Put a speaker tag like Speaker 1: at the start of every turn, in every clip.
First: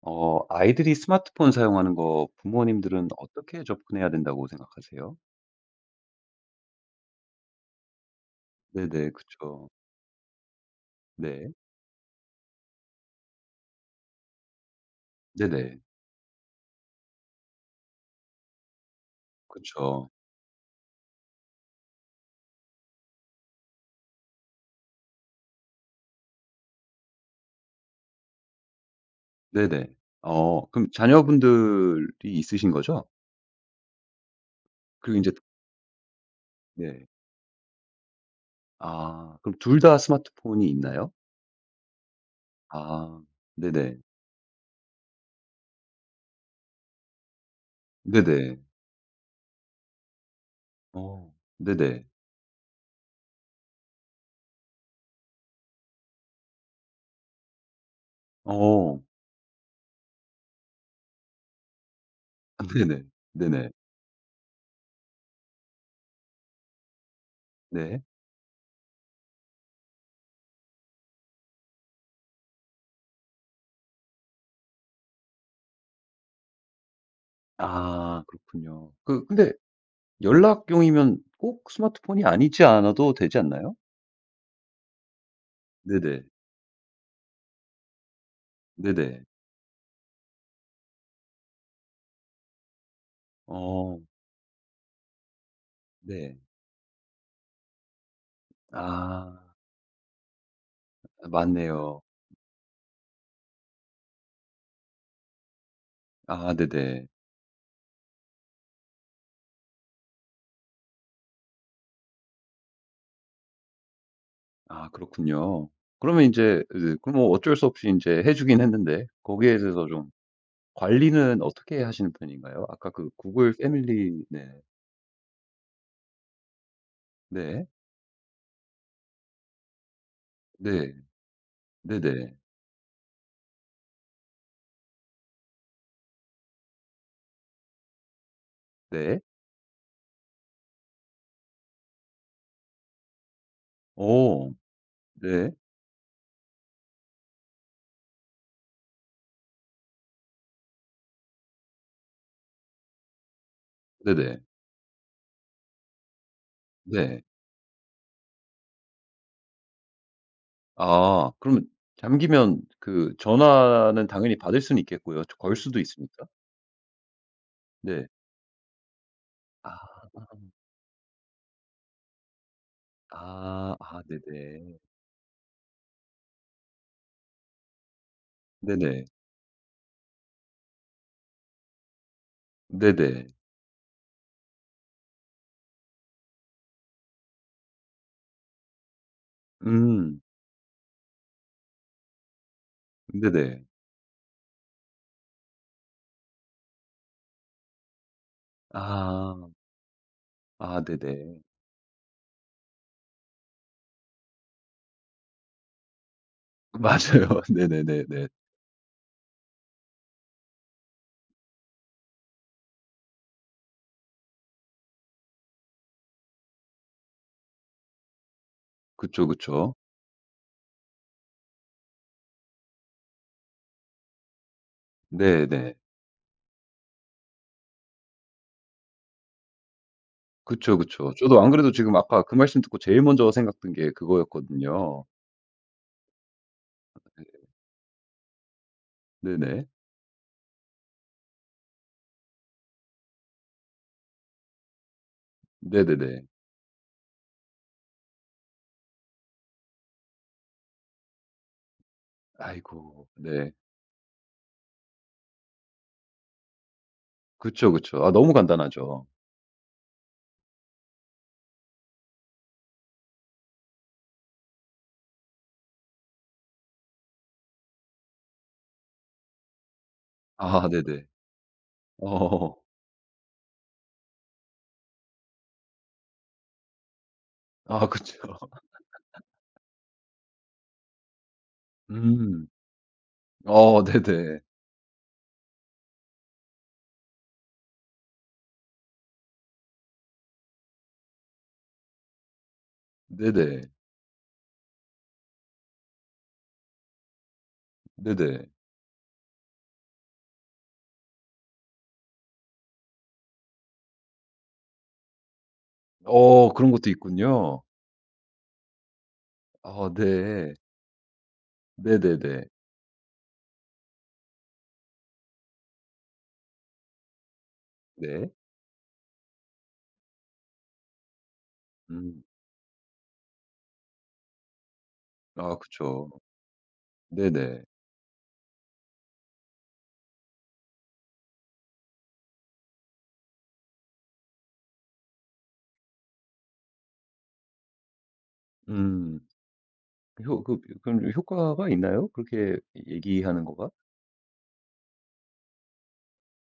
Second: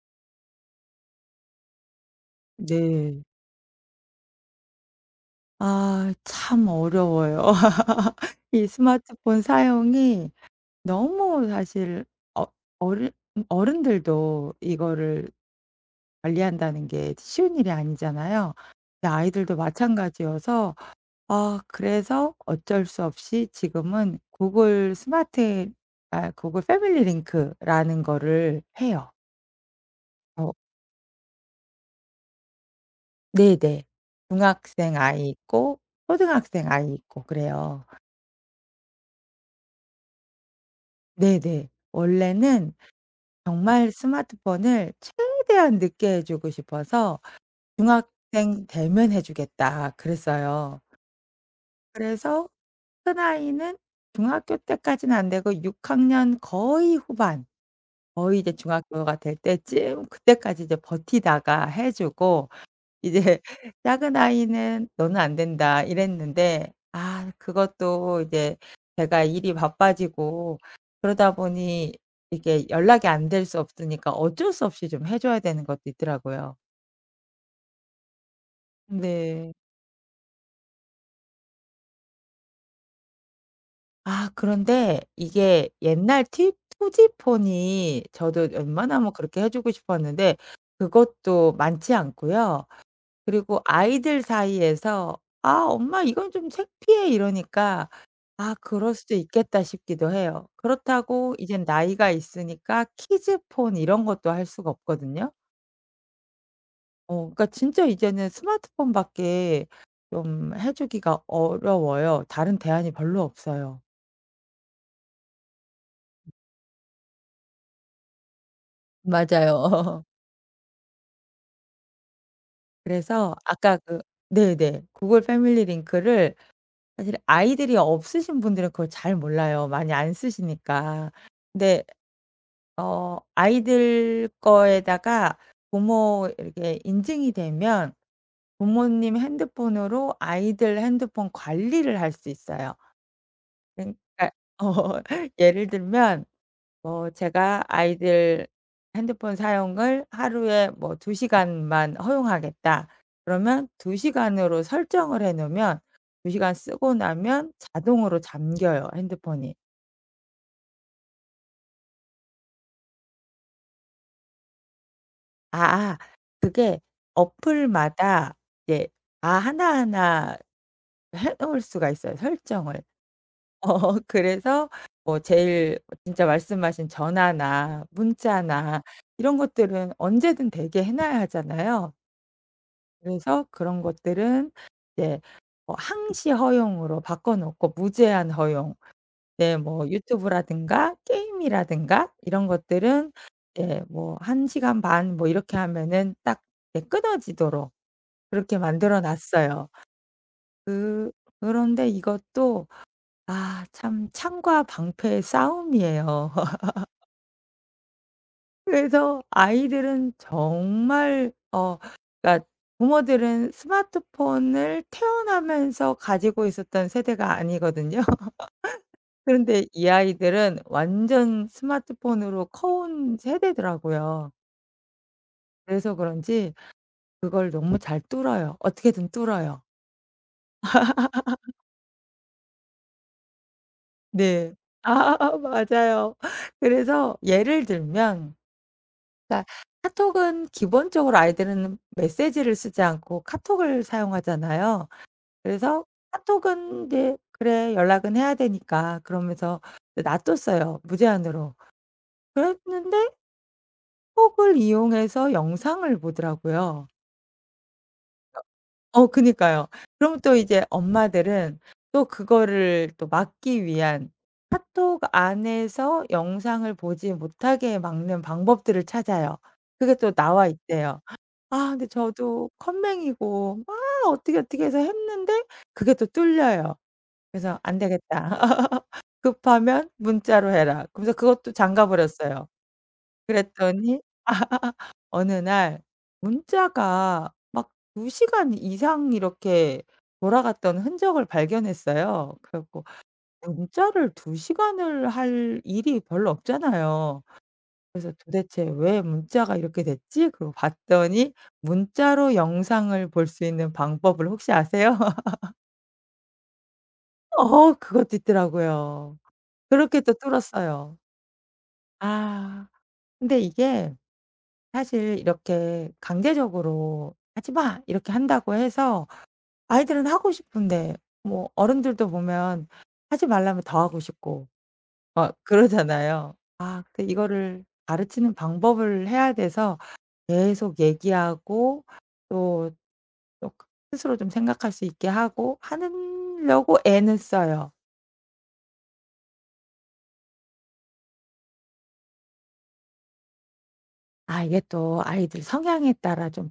Speaker 1: 아이들이 스마트폰 사용하는 거 부모님들은
Speaker 2: 네.
Speaker 1: 어떻게 접근해야 된다고 생각하세요?
Speaker 2: 아 참 어려워요. 이
Speaker 1: 네네,
Speaker 2: 스마트폰
Speaker 1: 그쵸.
Speaker 2: 사용이 너무
Speaker 1: 네.
Speaker 2: 사실 어 어른 어른들도 이거를
Speaker 1: 네네.
Speaker 2: 관리한다는 게 쉬운 일이 아니잖아요. 근데 아이들도
Speaker 1: 그쵸.
Speaker 2: 마찬가지여서 그래서 어쩔 수 없이 지금은 구글 스마트 아 구글 패밀리 링크라는 거를 해요.
Speaker 1: 네네.
Speaker 2: 어
Speaker 1: 그럼 자녀분들이 있으신 거죠?
Speaker 2: 네네. 중학생
Speaker 1: 그리고 이
Speaker 2: 아이
Speaker 1: 제
Speaker 2: 있고 초등학생 아이
Speaker 1: 네.
Speaker 2: 있고 그래요.
Speaker 1: 아, 그럼 둘 다 스마트폰이 있나요?
Speaker 2: 네네. 원래는
Speaker 1: 아,
Speaker 2: 정말
Speaker 1: 네네.
Speaker 2: 스마트폰을 최대한 늦게 해 주고 싶어서
Speaker 1: 네네.
Speaker 2: "중학생 되면 해 주겠다." 그랬어요.
Speaker 1: 어, 네네.
Speaker 2: 그래서 큰아이는 중학교 때까지는 안 되고 6 학년 거의 후반, 거의 이제
Speaker 1: 어.
Speaker 2: 중학교가 될 때쯤 그때까지 이제 버티다가 해 주고,
Speaker 1: 네네.
Speaker 2: 이제
Speaker 1: 네네.
Speaker 2: 작은 아이는 "너는 안 된다." 이랬는데, 아
Speaker 1: 네.
Speaker 2: 그것도 이제 제가 일이 바빠지고 그러다 보니 이게 연락이 안 될 수 없으니까 어쩔 수 없이 좀 해 줘야 되는 것도 있더라고요.
Speaker 1: 아, 그렇군요. 그 근데
Speaker 2: 네.
Speaker 1: 연락용이면 꼭 스마트폰이 아니지 않아도 되지 않나요?
Speaker 2: 아 그런데 이게 옛날
Speaker 1: 네네.
Speaker 2: 티 투지폰이, 저도 웬만하면
Speaker 1: 네네.
Speaker 2: 그렇게 해 주고 싶었는데 그것도 많지 않고요. 그리고
Speaker 1: 어
Speaker 2: 아이들 사이에서 "아 엄마 이건
Speaker 1: 네.
Speaker 2: 좀 창피해." 이러니까 '아 그럴 수도
Speaker 1: 아
Speaker 2: 있겠다.' 싶기도 해요. 그렇다고 이젠
Speaker 1: 맞네요.
Speaker 2: 나이가 있으니까 키즈폰 이런 것도 할 수가 없거든요.
Speaker 1: 아 네네.
Speaker 2: 그러니까 진짜 이제는 스마트폰밖에 좀 해 주기가 어려워요. 다른 대안이 별로 없어요.
Speaker 1: 아 그렇군요. 그러면 이제 으 그럼 뭐 어쩔 수 없이 이제 해 주긴 했는데 거기에 대해서
Speaker 2: 맞아요.
Speaker 1: 좀 관리는 어떻게 하시는 편인가요? 아까 그
Speaker 2: 그래서
Speaker 1: 구글
Speaker 2: 아까 그
Speaker 1: 패밀리 네.
Speaker 2: 네네. 구글 패밀리 링크를, 사실
Speaker 1: 네.
Speaker 2: 아이들이 없으신 분들은 그걸 잘 몰라요, 많이 안
Speaker 1: 네.
Speaker 2: 쓰시니까. 근데
Speaker 1: 네네.
Speaker 2: 아이들 거에다가 부모 이렇게 인증이 되면 부모님
Speaker 1: 네.
Speaker 2: 핸드폰으로 아이들 핸드폰 관리를 할 수 있어요. 그러니까
Speaker 1: 오
Speaker 2: 어
Speaker 1: 네.
Speaker 2: 예를 들면 뭐 제가 아이들 핸드폰 사용을 하루에 뭐 2 시간만 허용하겠다. 그러면 2
Speaker 1: 네네.
Speaker 2: 시간으로 설정을 해 놓으면 2 시간 쓰고
Speaker 1: 네.
Speaker 2: 나면 자동으로 잠겨요, 핸드폰이.
Speaker 1: 아 그러면 잠기면 그 전화는 당연히 받을 수는 있겠고요. 걸 수도
Speaker 2: 아
Speaker 1: 있습니까?
Speaker 2: 그게
Speaker 1: 네.
Speaker 2: 어플마다 이제
Speaker 1: 아.
Speaker 2: 하나하나 해 놓을 수가 있어요, 설정을. 어
Speaker 1: 아 아
Speaker 2: 그래서
Speaker 1: 네네.
Speaker 2: 뭐 제일 진짜 말씀하신 전화나 문자나
Speaker 1: 네네.
Speaker 2: 이런 것들은 언제든 되게 해 놔야 하잖아요.
Speaker 1: 네네.
Speaker 2: 그래서 그런 것들은 이제 뭐 항시 허용으로 바꿔 놓고 무제한 허용, 네 뭐
Speaker 1: 음.
Speaker 2: 유튜브라든가 게임이라든가 이런 것들은
Speaker 1: 네네.
Speaker 2: 예 뭐 한 시간 반 뭐 이렇게 하면은 딱 예 끊어지도록 그렇게 만들어
Speaker 1: 아.
Speaker 2: 놨어요.
Speaker 1: 아
Speaker 2: 그
Speaker 1: 네네.
Speaker 2: 그런데 이것도 아 참 창과 방패의 싸움이에요.
Speaker 1: 맞아요. 네네네네.
Speaker 2: 그래서 아이들은 정말 그러니까 부모들은 스마트폰을 태어나면서 가지고 있었던 세대가 아니거든요.
Speaker 1: 그쵸,
Speaker 2: 그런데
Speaker 1: 그쵸.
Speaker 2: 이 아이들은 완전 스마트폰으로 커온 세대더라고요.
Speaker 1: 네네.
Speaker 2: 그래서 그런지 그걸 너무 잘 뚫어요. 어떻게든 뚫어요.
Speaker 1: 그쵸, 그쵸. 저도 안 그래도 지금 아까 그 말씀 듣고 제일 먼저 생각든 게
Speaker 2: 네.
Speaker 1: 그거였거든요.
Speaker 2: 아 맞아요. 그래서
Speaker 1: 네.
Speaker 2: 예를 들면 그러니까
Speaker 1: 네네.
Speaker 2: 카톡은 기본적으로 아이들은 메시지를 쓰지 않고 카톡을 사용하잖아요. 그래서
Speaker 1: 네네네.
Speaker 2: 카톡은 이제 '그래 연락은 해야 되니까.' 그러면서 놔뒀어요, 무제한으로.
Speaker 1: 아이고.
Speaker 2: 그랬는데
Speaker 1: 네.
Speaker 2: 톡을 이용해서 영상을 보더라고요.
Speaker 1: 그쵸, 그쵸. 아 너무 간단하죠.
Speaker 2: 어 그니까요. 그럼 또 이제 엄마들은 또 그거를 또 막기 위한, 카톡 안에서 영상을 보지 못하게 막는 방법들을 찾아요. 그게 또 나와
Speaker 1: 아
Speaker 2: 있대요.
Speaker 1: 네네.
Speaker 2: 아 근데 저도
Speaker 1: 어.
Speaker 2: 컴맹이고 막 어떻게 해서 했는데 그게 또 뚫려요. 그래서 "안
Speaker 1: 아 그쵸.
Speaker 2: 되겠다. 급하면 문자로 해라." 그러면서 그것도 잠가
Speaker 1: 음.
Speaker 2: 버렸어요.
Speaker 1: 어
Speaker 2: 그랬더니
Speaker 1: 네네.
Speaker 2: 어느 날 문자가 막 2 시간 이상 이렇게 돌아갔던 흔적을 발견했어요. 그래 갖고 네.
Speaker 1: 네네.
Speaker 2: 문자를 2 시간을 할 일이 별로 없잖아요. 그래서
Speaker 1: 네네.
Speaker 2: '도대체 왜 문자가 이렇게 됐지?' 그러고 봤더니 문자로 영상을 볼 수 있는 방법을 혹시 아세요?
Speaker 1: 어 그런 것도 있군요.
Speaker 2: 어 그것도 있더라고요.
Speaker 1: 아
Speaker 2: 그렇게 또
Speaker 1: 네.
Speaker 2: 뚫었어요.
Speaker 1: 네네네.
Speaker 2: 아 근데 이게 사실 이렇게 강제적으로 "하지 마." 이렇게
Speaker 1: 네.
Speaker 2: 한다고 해서, 아이들은 하고 싶은데, 뭐 어른들도
Speaker 1: 음.
Speaker 2: 보면 하지 말라면 더 하고 싶고 막
Speaker 1: 아 그쵸.
Speaker 2: 그러잖아요. 아 근데
Speaker 1: 네네.
Speaker 2: 이거를 가르치는 방법을 해야 돼서 계속 얘기하고 또 또 스스로 좀 생각할 수 있게 하고 하려고 애는 써요.
Speaker 1: 음. 효 그 그럼 효과가 있나요? 그렇게 얘기하는 거가?
Speaker 2: 아 이게 또 아이들 성향에 따라 좀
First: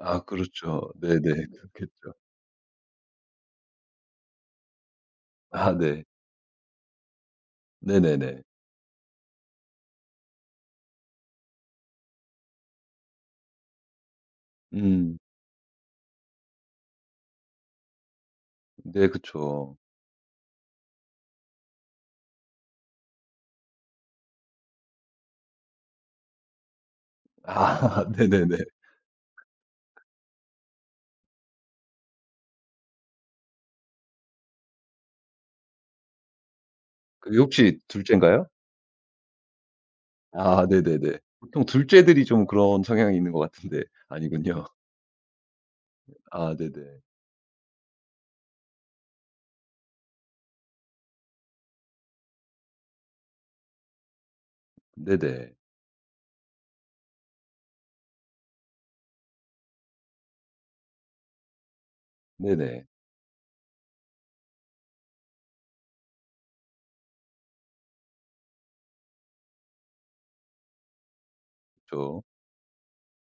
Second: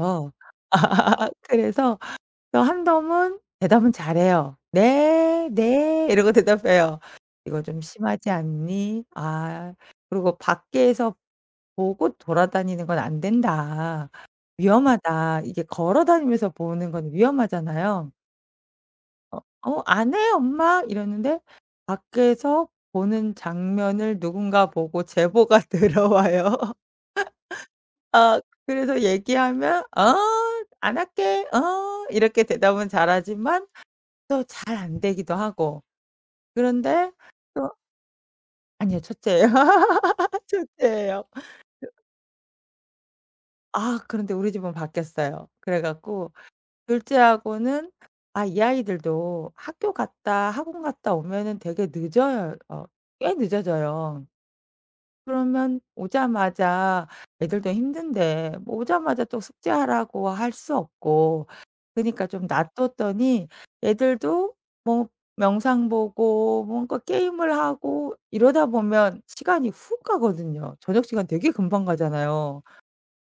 Speaker 1: 아 그렇죠. 네네.
Speaker 2: 그래서
Speaker 1: 그렇겠죠.
Speaker 2: 그래서 한덤은 대답은 잘해요. "네.
Speaker 1: 아 네.
Speaker 2: 네." 이러고 대답해요. "이거 좀 심하지
Speaker 1: 네네네.
Speaker 2: 않니? 아 그리고 밖에서 보고 돌아다니는 건 안 된다.
Speaker 1: 음.
Speaker 2: 위험하다." 이게 걸어 다니면서 보는 건 위험하잖아요.
Speaker 1: 네
Speaker 2: 어
Speaker 1: 그쵸.
Speaker 2: "어 안 해 엄마." 이러는데 밖에서 보는 장면을 누군가 보고 제보가 들어와요.
Speaker 1: 아
Speaker 2: 아
Speaker 1: 네네네.
Speaker 2: 그래서 얘기하면 "어 안 할게. 어." 이렇게 대답은 잘하지만 또 잘 안 되기도 하고. 그런데
Speaker 1: 그게
Speaker 2: 또
Speaker 1: 혹시 둘 째인가요?
Speaker 2: 아니요. 첫째예요.
Speaker 1: 아 네네네.
Speaker 2: 첫째예요.
Speaker 1: 보통 둘 째들이 좀 그런 성향이 있는 것 같은데
Speaker 2: 아 그런데 우리
Speaker 1: 아니군요.
Speaker 2: 집은 바뀌었어요. 그래 갖고
Speaker 1: 아 네네.
Speaker 2: 둘째하고는, 아 이 아이들도 학교 갔다 학원 갔다 오면은 되게 늦어요. 어 꽤 늦어져요.
Speaker 1: 네네.
Speaker 2: 그러면 오자마자 애들도 힘든데 뭐 오자마자 또 숙제하라고 할 수 없고, 그니까 러좀
Speaker 1: 네네.
Speaker 2: 놔뒀더니 애들도 뭐 명상 보고 뭔가 게임을 하고 이러다 보면 시간이 훅 가거든요. 저녁 시간 되게 금방
Speaker 1: 그쵸.
Speaker 2: 가잖아요.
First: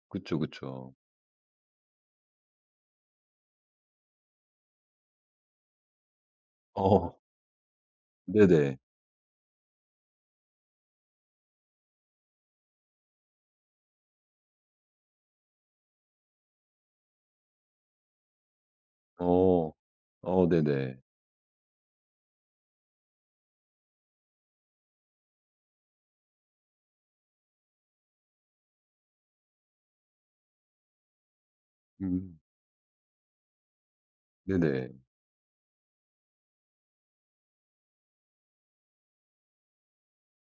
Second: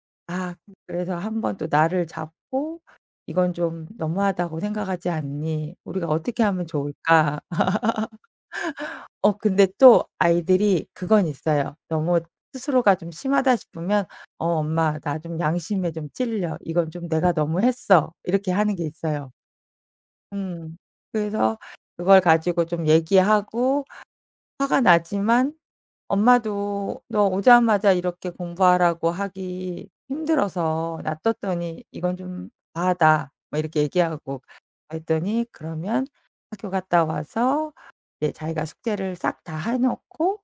Speaker 1: 그쵸,
Speaker 2: 아
Speaker 1: 그쵸.
Speaker 2: 그래서 한번 또 나를 잡고 '이건 좀 너무하다고 생각하지 않니? 우리가 어떻게 하면
Speaker 1: 어
Speaker 2: 좋을까?'
Speaker 1: 네네.
Speaker 2: 어 근데 또 아이들이 그건 있어요. 너무 스스로가 좀 심하다 싶으면 "어 엄마 나 좀 양심에 좀 찔려. 이건 좀 내가 너무 했어." 이렇게 하는 게 있어요.
Speaker 1: 어. 어
Speaker 2: 음.
Speaker 1: 네네.
Speaker 2: 그래서 그걸 가지고 좀 얘기하고, 화가 나지만 엄마도 "너 오자마자 이렇게 공부하라고 하기 힘들어서 놔뒀더니 이건
Speaker 1: 음.
Speaker 2: 좀 과하다." 뭐 이렇게 얘기하고,
Speaker 1: 네네.
Speaker 2: 그랬더니 "그러면 학교 갔다 와서 이제 자기가 숙제를 싹 다 해 놓고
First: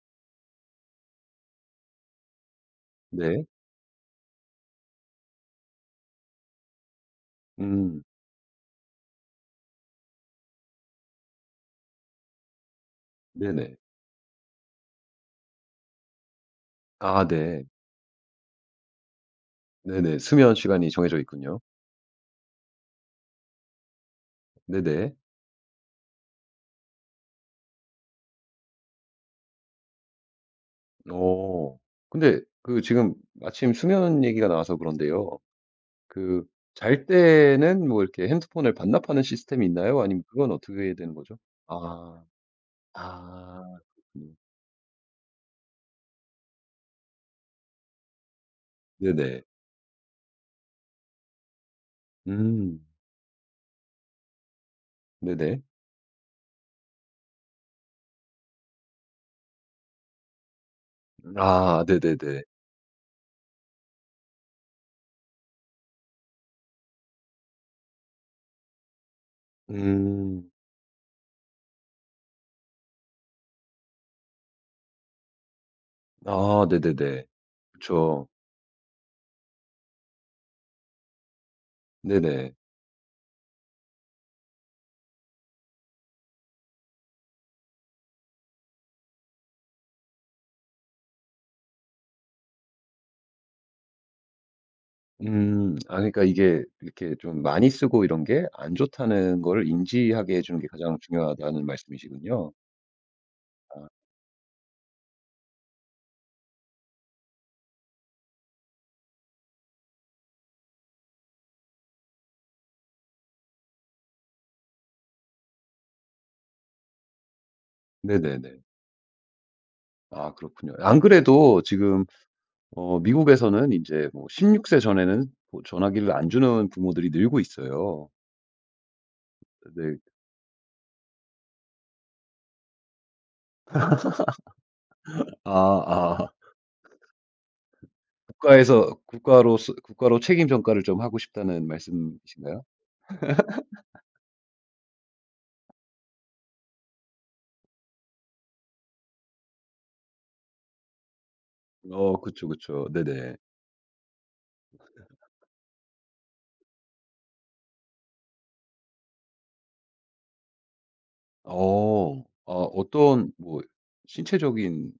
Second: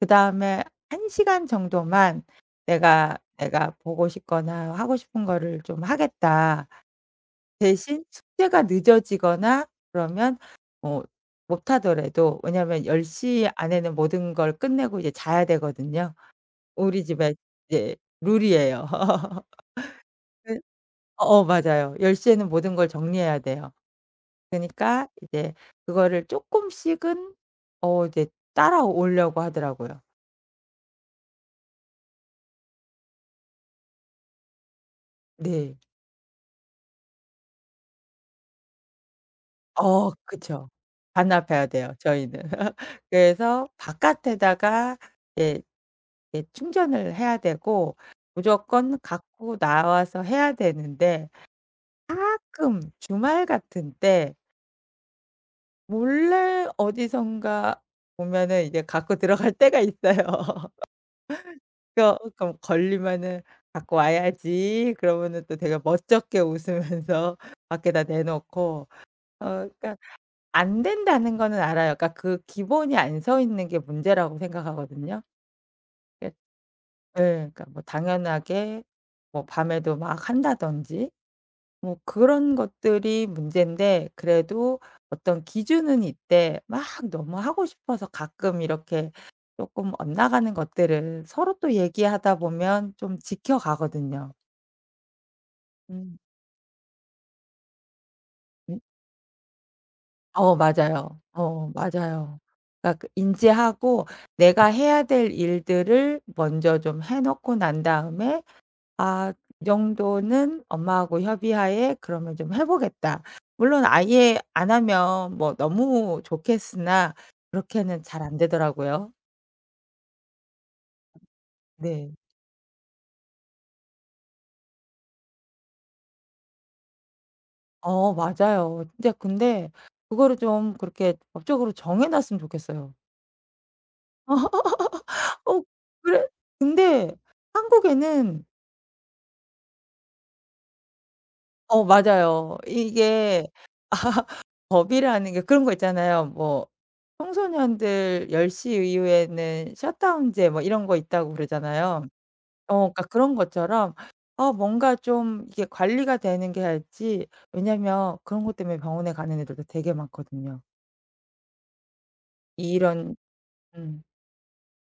Speaker 2: 그다음에 한 시간 정도만 내가
Speaker 1: 네.
Speaker 2: 내가 보고 싶거나 하고 싶은 거를 좀 하겠다."
Speaker 1: 음.
Speaker 2: 대신 숙제가 늦어지거나 그러면 어 못 하더라도, 왜냐하면 10
Speaker 1: 네네.
Speaker 2: 안에는 모든 걸 끝내고 이제 자야 되거든요. 우리
Speaker 1: 아
Speaker 2: 집에
Speaker 1: 네.
Speaker 2: 이제 룰이에요.
Speaker 1: 네네. 수면
Speaker 2: 그
Speaker 1: 시간이 정해져
Speaker 2: 어어
Speaker 1: 있군요.
Speaker 2: 맞아요. 10 에는 모든 걸 정리해야 돼요. 그니까
Speaker 1: 네네.
Speaker 2: 러 이제 그거를 쪼끔씩은 이제 따라오려고 하더라고요.
Speaker 1: 어. 근데 그 지금 마침 수면 얘기가 나와서 그런데요.
Speaker 2: 네.
Speaker 1: 그 잘 때는 뭐 이렇게 핸드폰을 반납하는 시스템이 있나요?
Speaker 2: 어
Speaker 1: 아니면 그건
Speaker 2: 그쵸.
Speaker 1: 어떻게 되는 거죠?
Speaker 2: 반납해야 돼요,
Speaker 1: 아.
Speaker 2: 저희는.
Speaker 1: 아
Speaker 2: 그래서
Speaker 1: 그렇군요.
Speaker 2: 바깥에다가 예 이제 충전을 해야 되고 무조건
Speaker 1: 네네.
Speaker 2: 갖고 나와서 해야 되는데, 가끔
Speaker 1: 음.
Speaker 2: 주말 같은 때
Speaker 1: 네네.
Speaker 2: 몰래 어디선가 보면은 이제 갖고 들어갈 때가 있어요.
Speaker 1: 아
Speaker 2: 그래
Speaker 1: 네네네.
Speaker 2: 그럼 걸리면은 '갖고 와야지.' 그러면은 또 되게 멋쩍게 웃으면서 밖에다 내놓고. 어 그러니까
Speaker 1: 음.
Speaker 2: 안 된다는 거는 알아요. 그러니까 그 기본이 안 서 있는 게 문제라고 생각하거든요. 예. 예.
Speaker 1: 아 네네네.
Speaker 2: 그러니까 뭐
Speaker 1: 그쵸.
Speaker 2: 당연하게 뭐 밤에도 막 한다든지 뭐
Speaker 1: 네네.
Speaker 2: 그런 것들이 문제인데, 그래도 어떤 기준은 있대 막. 너무 하고 싶어서 가끔 이렇게 조금 엇나가는 것들을 서로 또 얘기하다 보면 좀 지켜가거든요.
Speaker 1: 음. 아
Speaker 2: 음.
Speaker 1: 그러니까 이게 이렇게 좀 많이 쓰고 이런 게 안
Speaker 2: 음
Speaker 1: 좋다는 거를 인지하게 해 주는 게 가장
Speaker 2: 맞아요.
Speaker 1: 중요하다는
Speaker 2: 어 맞아요.
Speaker 1: 말씀이시군요.
Speaker 2: 그러니까 그
Speaker 1: 아
Speaker 2: 인지하고 내가 해야 될 일들을 먼저 좀 해 놓고 난 다음에 아 이 정도는 엄마하고 협의하에 그러면 좀 해 보겠다. 물론 아예 안 하면 뭐 너무 좋겠으나 그렇게는 잘 안
Speaker 1: 네네네.
Speaker 2: 되더라고요.
Speaker 1: 아 그렇군요. 안 그래도 지금
Speaker 2: 네.
Speaker 1: 어 미국에서는 이제뭐 16세 전에는 뭐 전화기를 안 주는 부모들이 늘고 있어요.
Speaker 2: 어 맞아요. 진짜 근데
Speaker 1: 네.
Speaker 2: 그거를 좀 그렇게 법적으로 정해 놨으면 좋겠어요. 어
Speaker 1: 아
Speaker 2: 그래
Speaker 1: 아.
Speaker 2: 근데 한국에는
Speaker 1: 국가에서 국가로 국가로 책임 전가를 좀 하고 싶다는
Speaker 2: 어 맞아요.
Speaker 1: 말씀이신가요?
Speaker 2: 이게 법이라는 게 그런 거 있잖아요. 뭐 청소년들 10시 이후에는 셧다운제 뭐 이런 거 있다고 그러잖아요.
Speaker 1: 어 그쵸, 그쵸.
Speaker 2: 그러니까 그런
Speaker 1: 네네.
Speaker 2: 것처럼 뭔가 좀 이게 관리가 되는 게 할지, 왜냐면 그런 것 때문에 병원에 가는 애들도 되게 많거든요.
Speaker 1: 어. 아
Speaker 2: 이런
Speaker 1: 어떤 뭐
Speaker 2: 음.
Speaker 1: 신체적인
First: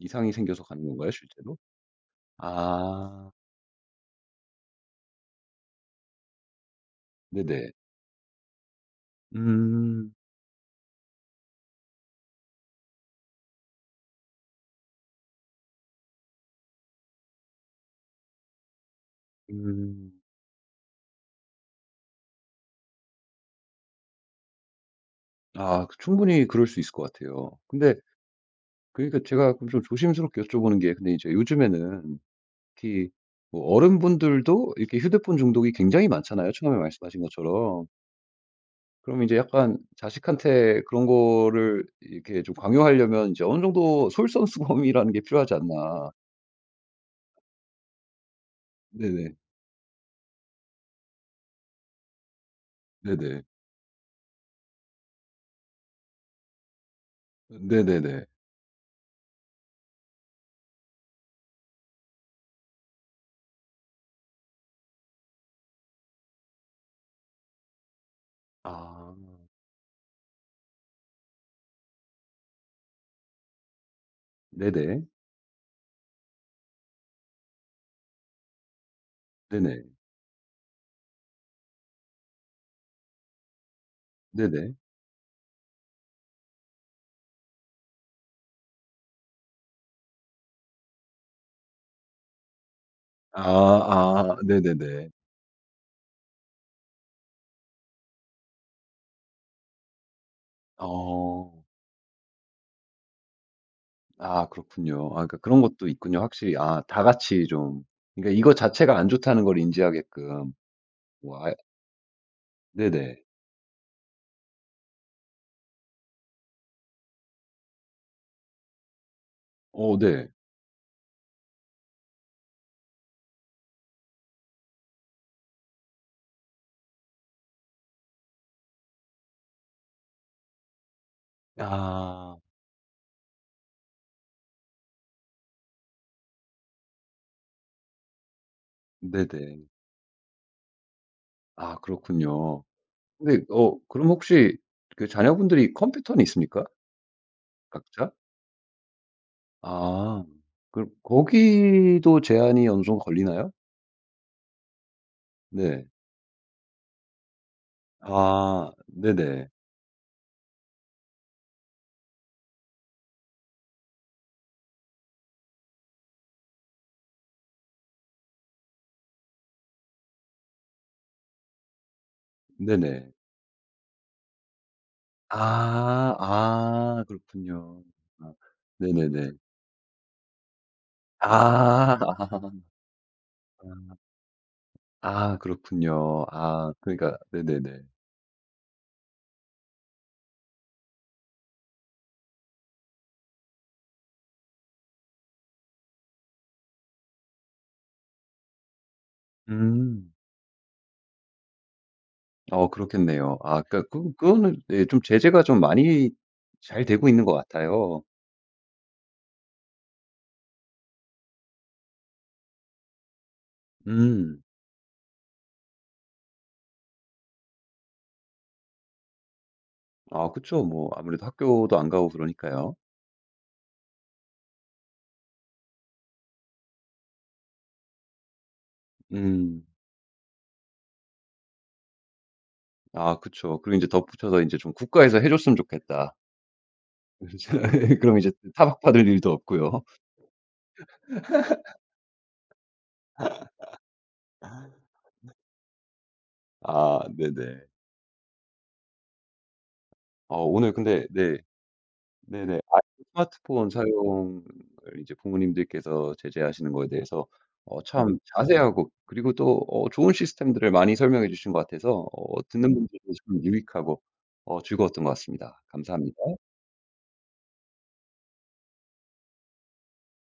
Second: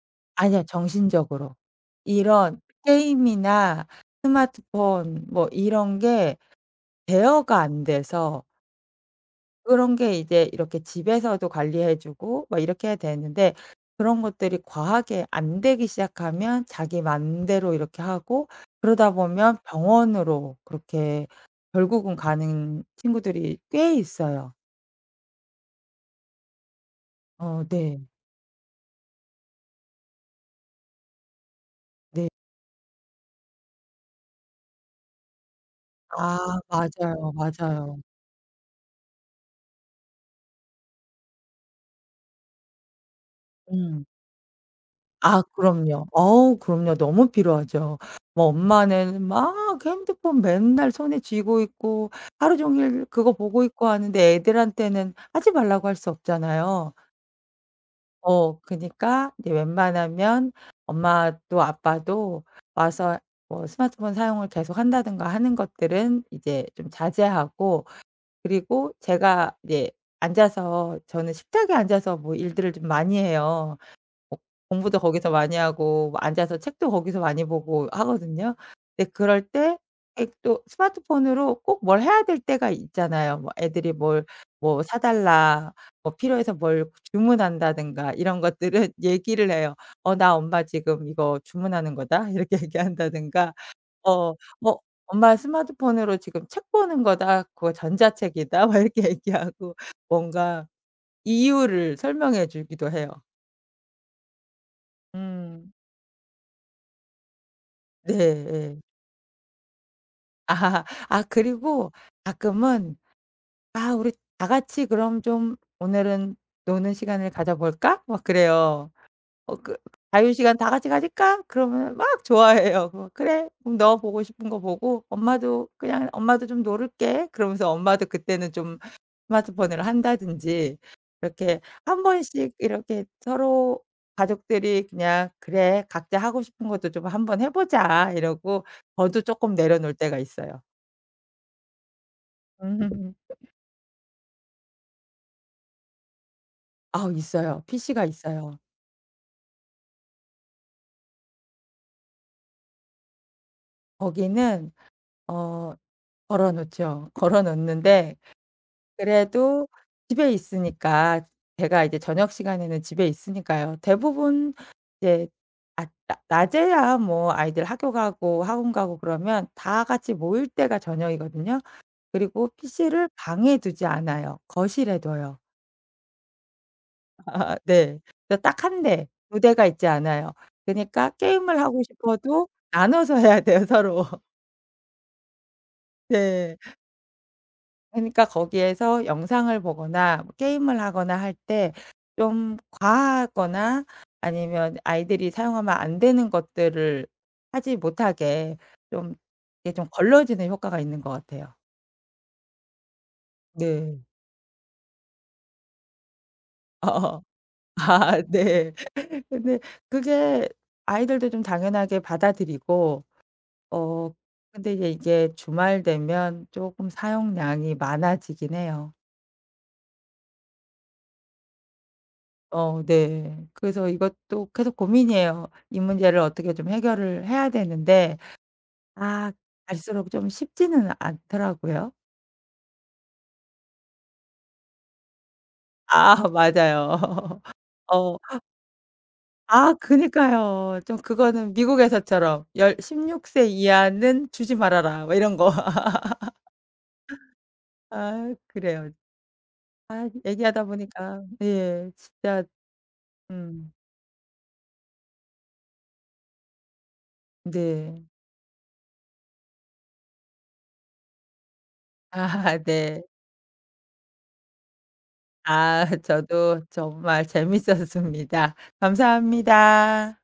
Speaker 1: 이상이
Speaker 2: 아니야,
Speaker 1: 생겨서 가는 건가요
Speaker 2: 정신적으로.
Speaker 1: 실제로?
Speaker 2: 이런
Speaker 1: 아
Speaker 2: 게임이나 스마트폰 뭐 이런 게대어가
Speaker 1: 네네.
Speaker 2: 안 돼서, 그런
Speaker 1: 음.
Speaker 2: 게 이제 이렇게 집에서도 관리해 주고 막 이렇게 해야 되는데 그런 것들이 과하게 안 되기 시작하면 자기 맘대로 이렇게 하고 그러다 보면
Speaker 1: 음.
Speaker 2: 병원으로 그렇게 결국은 가는 친구들이 꽤 있어요.
Speaker 1: 아 그 충분히 그럴 수 있을 것 같아요.
Speaker 2: 어
Speaker 1: 근데
Speaker 2: 네.
Speaker 1: 그러니까 제가 그럼 좀 조심스럽게 여쭤보는 게 근데 이제 요즘에는
Speaker 2: 네.
Speaker 1: 특히 뭐 어른분들도 이렇게 휴대폰 중독이 굉장히 많잖아요
Speaker 2: 아
Speaker 1: 처음에 말씀하신
Speaker 2: 맞아요,
Speaker 1: 것처럼.
Speaker 2: 맞아요.
Speaker 1: 그럼 이제 약간 자식한테 그런 거를 이렇게 좀 강요하려면 이제 어느
Speaker 2: 음.
Speaker 1: 정도 솔선수범이라는 게
Speaker 2: 아
Speaker 1: 필요하지
Speaker 2: 그럼요.
Speaker 1: 않나.
Speaker 2: 어우 그럼요. 너무 필요하죠. 뭐 엄마는
Speaker 1: 네네.
Speaker 2: 막 핸드폰 맨날 손에 쥐고 있고 하루 종일 그거
Speaker 1: 네네.
Speaker 2: 보고 있고 하는데 애들한테는 하지 말라고 할 수 없잖아요.
Speaker 1: 네네네.
Speaker 2: 그니까 이제 웬만하면 엄마도 아빠도 와서 뭐 스마트폰 사용을 계속한다든가 하는 것들은 이제 좀 자제하고, 그리고
Speaker 1: 아.
Speaker 2: 제가 이제 앉아서, 저는 식탁에 앉아서 뭐 일들을 좀 많이 해요. 어 공부도
Speaker 1: 네네.
Speaker 2: 거기서 많이 하고 뭐 앉아서 책도 거기서 많이 보고 하거든요. 근데 그럴 때
Speaker 1: 네네.
Speaker 2: 예 또 스마트폰으로 꼭 뭘 해야 될 때가 있잖아요. 뭐 애들이 뭘,
Speaker 1: 네네.
Speaker 2: 뭐 "사 달라." 뭐 필요해서 뭘 주문한다든가 이런 것들은 얘기를 해요. "어 나 엄마 지금 이거 주문하는 거다." 이렇게
Speaker 1: 아
Speaker 2: 얘기한다든가 어
Speaker 1: 아
Speaker 2: 뭐
Speaker 1: 네네네.
Speaker 2: "엄마 스마트폰으로 지금 책 보는 거다. 그거 전자책이다." 막 이렇게 얘기하고 뭔가
Speaker 1: 어.
Speaker 2: 이유를 설명해 주기도 해요.
Speaker 1: 아 그렇군요. 아 그러니까 그런
Speaker 2: 음.
Speaker 1: 것도 있군요. 확실히 아 다 같이 좀
Speaker 2: 네.
Speaker 1: 그러니까 이거
Speaker 2: 예.
Speaker 1: 자체가 안 좋다는 걸 인지하게끔
Speaker 2: 아. 아
Speaker 1: 뭐 아
Speaker 2: 그리고 가끔은
Speaker 1: 네네.
Speaker 2: '아 우리 다 같이 그럼 좀 오늘은 노는 시간을 가져볼까?' 막 그래요. 어 그
Speaker 1: 어 네.
Speaker 2: "자유 시간 다 같이 가질까?" 그러면 막 좋아해요. 그럼 "그래. 그럼 너 보고 싶은 거 보고 엄마도 그냥 엄마도 좀 놀을게." 그러면서 엄마도 그때는 좀 스마트폰으로 한다든지, 이렇게 한
Speaker 1: 아.
Speaker 2: 번씩 이렇게 서로 가족들이 그냥 "그래 각자 하고 싶은 것도 좀 한번 해 보자." 이러고 저도 쪼끔
Speaker 1: 네네.
Speaker 2: 내려놓을 때가 있어요.
Speaker 1: 아 그렇군요.
Speaker 2: 음.
Speaker 1: 근데 어 그럼 혹시 그 자녀분들이 컴퓨터는 있습니까?
Speaker 2: 아 있어요. PC가
Speaker 1: 각자?
Speaker 2: 있어요.
Speaker 1: 아. 그럼 거기도 제한이 어느 정도 걸리나요?
Speaker 2: 거기는 어
Speaker 1: 네.
Speaker 2: 걸어 놓죠. 걸어 놓는데
Speaker 1: 아 네네.
Speaker 2: 그래도 집에 있으니까, 제가 이제 저녁 시간에는 집에 있으니까요 대부분. 이제 아 낮 낮에야 뭐 아이들 학교 가고 학원 가고 그러면 다 같이 모일 때가 저녁이거든요. 그리고 PC를
Speaker 1: 네네.
Speaker 2: 방에 두지 않아요. 거실에 둬요.
Speaker 1: 아. 아 그렇군요.
Speaker 2: 네.
Speaker 1: 아
Speaker 2: 딱 한 대,
Speaker 1: 네네네.
Speaker 2: 두 대가 있지 않아요. 그니까 러 게임을 하고
Speaker 1: 아.
Speaker 2: 싶어도 나눠서 해야 돼요, 서로.
Speaker 1: 아 그렇군요.
Speaker 2: 네.
Speaker 1: 아 그러니까 네네네.
Speaker 2: 그러니까 거기에서 영상을 보거나 뭐 게임을 하거나 할 때 좀 과하거나 아니면 아이들이 사용하면 안 되는 것들을 하지 못하게 좀 이게 좀
Speaker 1: 음.
Speaker 2: 걸러지는 효과가 있는 것 같아요.
Speaker 1: 어 그렇겠네요. 아 그러니까
Speaker 2: 네.
Speaker 1: 그 그거는 예 좀 제재가 좀 많이 잘 되고
Speaker 2: 어어.
Speaker 1: 있는 것 같아요.
Speaker 2: 아 네. 근데 그게 아이들도 좀 당연하게 받아들이고, 어
Speaker 1: 음.
Speaker 2: 근데 이제 이게 주말 되면 쪼금 사용량이 많아지긴 해요.
Speaker 1: 아 그쵸. 뭐 아무래도 학교도 안 가고 그러니까요.
Speaker 2: 어 네. 그래서 이것도 계속 고민이에요. 이 문제를 어떻게 좀 해결을 해야 되는데 아
Speaker 1: 음.
Speaker 2: 갈수록 좀 쉽지는 않더라고요.
Speaker 1: 아 그쵸. 그리고 이제 덧붙여서 이제 좀 '국가에서 해 줬으면 좋겠다.'
Speaker 2: 아 맞아요.
Speaker 1: 그럼
Speaker 2: 어
Speaker 1: 이제 타박받을 일도 없고요.
Speaker 2: 그니까요. 좀 그거는 미국에서처럼 열 16세 이하는 주지 말아라 뭐 이런 거.
Speaker 1: 아 네네.
Speaker 2: 아 그래요. 아
Speaker 1: 어
Speaker 2: 얘기하다
Speaker 1: 오늘 근데
Speaker 2: 보니까
Speaker 1: 네.
Speaker 2: 예 진짜
Speaker 1: 네네. 아이 스마트폰
Speaker 2: 음
Speaker 1: 사용을 이제 부모님들께서 제재하시는 거에 대해서 어
Speaker 2: 네.
Speaker 1: 참 자세하고 그리고 또 어 좋은 시스템들을 많이 설명해 주신 것 같아서 어
Speaker 2: 아
Speaker 1: 듣는
Speaker 2: 네.
Speaker 1: 분들도 좀 유익하고 어 즐거웠던 것 같습니다.
Speaker 2: 아
Speaker 1: 감사합니다.
Speaker 2: 저도 정말 재밌었습니다. 감사합니다.